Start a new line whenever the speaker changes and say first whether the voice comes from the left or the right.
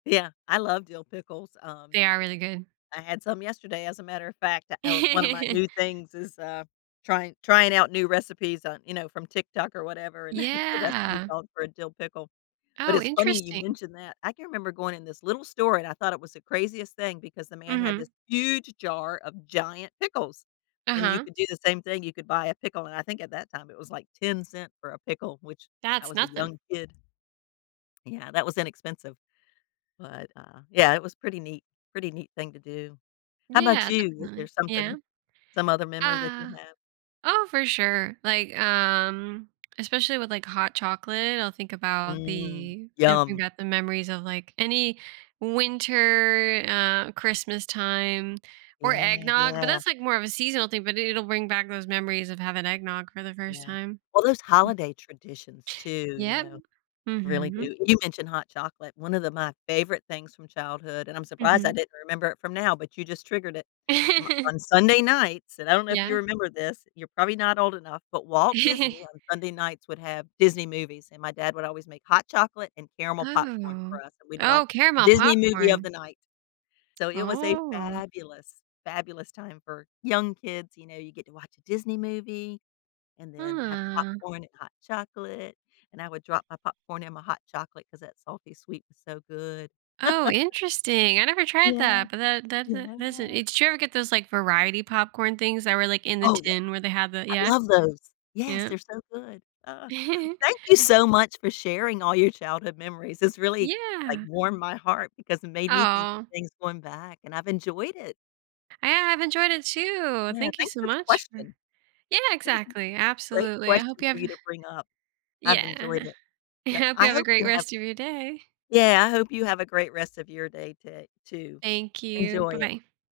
left: Yeah, I love dill pickles. Um,
right: They are really good.
left: I had some yesterday, as a matter of fact, uh, one of my new things is, uh, trying trying out new recipes on, you know from TikTok or whatever, and the recipe
right: Yeah.
left: called for a dill pickle. But
right: Oh,
left: it's funny you
right: interesting.
left: mentioned that. I can remember going in this little store and I thought it was the craziest thing because the man had this
right: Mhm.
left: huge jar of giant pickles and you
right: Uh-huh.
left: could do the same thing. You could buy a pickle, and I think at that time it was like 10¢ for a pickle, which I
right: That's
left: was a
right: nothing.
left: young kid Yeah. That was inexpensive. But, uh, yeah, it was pretty neat, pretty neat thing to do. How 'bout
right: Yeah,
left: you? Is there
right: definitely. Yeah.
left: something some other memory that you
right: Uh,
left: have?
right: oh, for sure. Like, um, especially with, like, hot chocolate, I'll think about
left: Mm.
right: the it'll bring
left: Yum.
right: back the memories of, like, any winter, uh, Christmas time or
left: Yeah,
right: eggnog, but
left: yeah.
right: that's, like, more of a seasonal thing, but it'll bring back those memories of having eggnog for the first
left: Yeah.
right: time.
left: Well, those holiday traditions, too, you
right: Yep.
left: know, really
right: Mhm.
left: do you mentioned hot chocolate, one of the my favorite things from childhood- and I'm surprised I
right: Mhm.
left: didn't remember it from now, but you just triggered it- m on Sunday nights- and I don't know if you
right: Yeah.
left: remember this, you're probably not old enough- but Walt Disney on Sunday nights would have Disney movies and my dad would always make hot chocolate and caramel popcorn
right: Oh.
left: for us, and we'd watch
right: Oh, caramel
left: Disney movie of
right: popcorn.
left: the night. So, it was a
right: Ooh.
left: fabulous, fabulous time for young kids, you know, you get to watch a Disney movie and then have
right: Ah.
left: popcorn and hot chocolate. And I would drop my popcorn in my hot chocolate because that salty sweet was so good.
right: Oh, interesting, I never tried
left: Yeah.
right: that, but that that th that's
left: Yeah.
right: it's did you ever get those, like, variety popcorn things that were, like, in the
left: Oh, yeah.
right: tin where they have the
left: I
right: yeah.
left: love those. Yes,
right: Yeah.
left: they're so good, uh. Thank you so much for sharing all your childhood memories. This really, like,
right: Yeah.
left: warmed my heart because it made me think of
right: Oh.
left: things going back and I've enjoyed it.
right: I have enjoyed it, too.
left: Yeah.
right: Thank you
left: Thanks
right: so
left: for the
right: much for
left: question.
right: Yeah,
left: It was a
right: exactly.
left: great
right: Absolutely. I
left: question
right: hope you
left: for
right: have
left: you to bring up. I've
right: yeah.
left: enjoyed it.
right: I
left: Yep.
right: hope you
left: I
right: have a
left: hope
right: great
left: you have
right: rest of your day.
left: Yeah. I hope you have a great rest of your day to too.
right: Thank you.
left: Enjoy
right: Bye
left: it.
right: bye.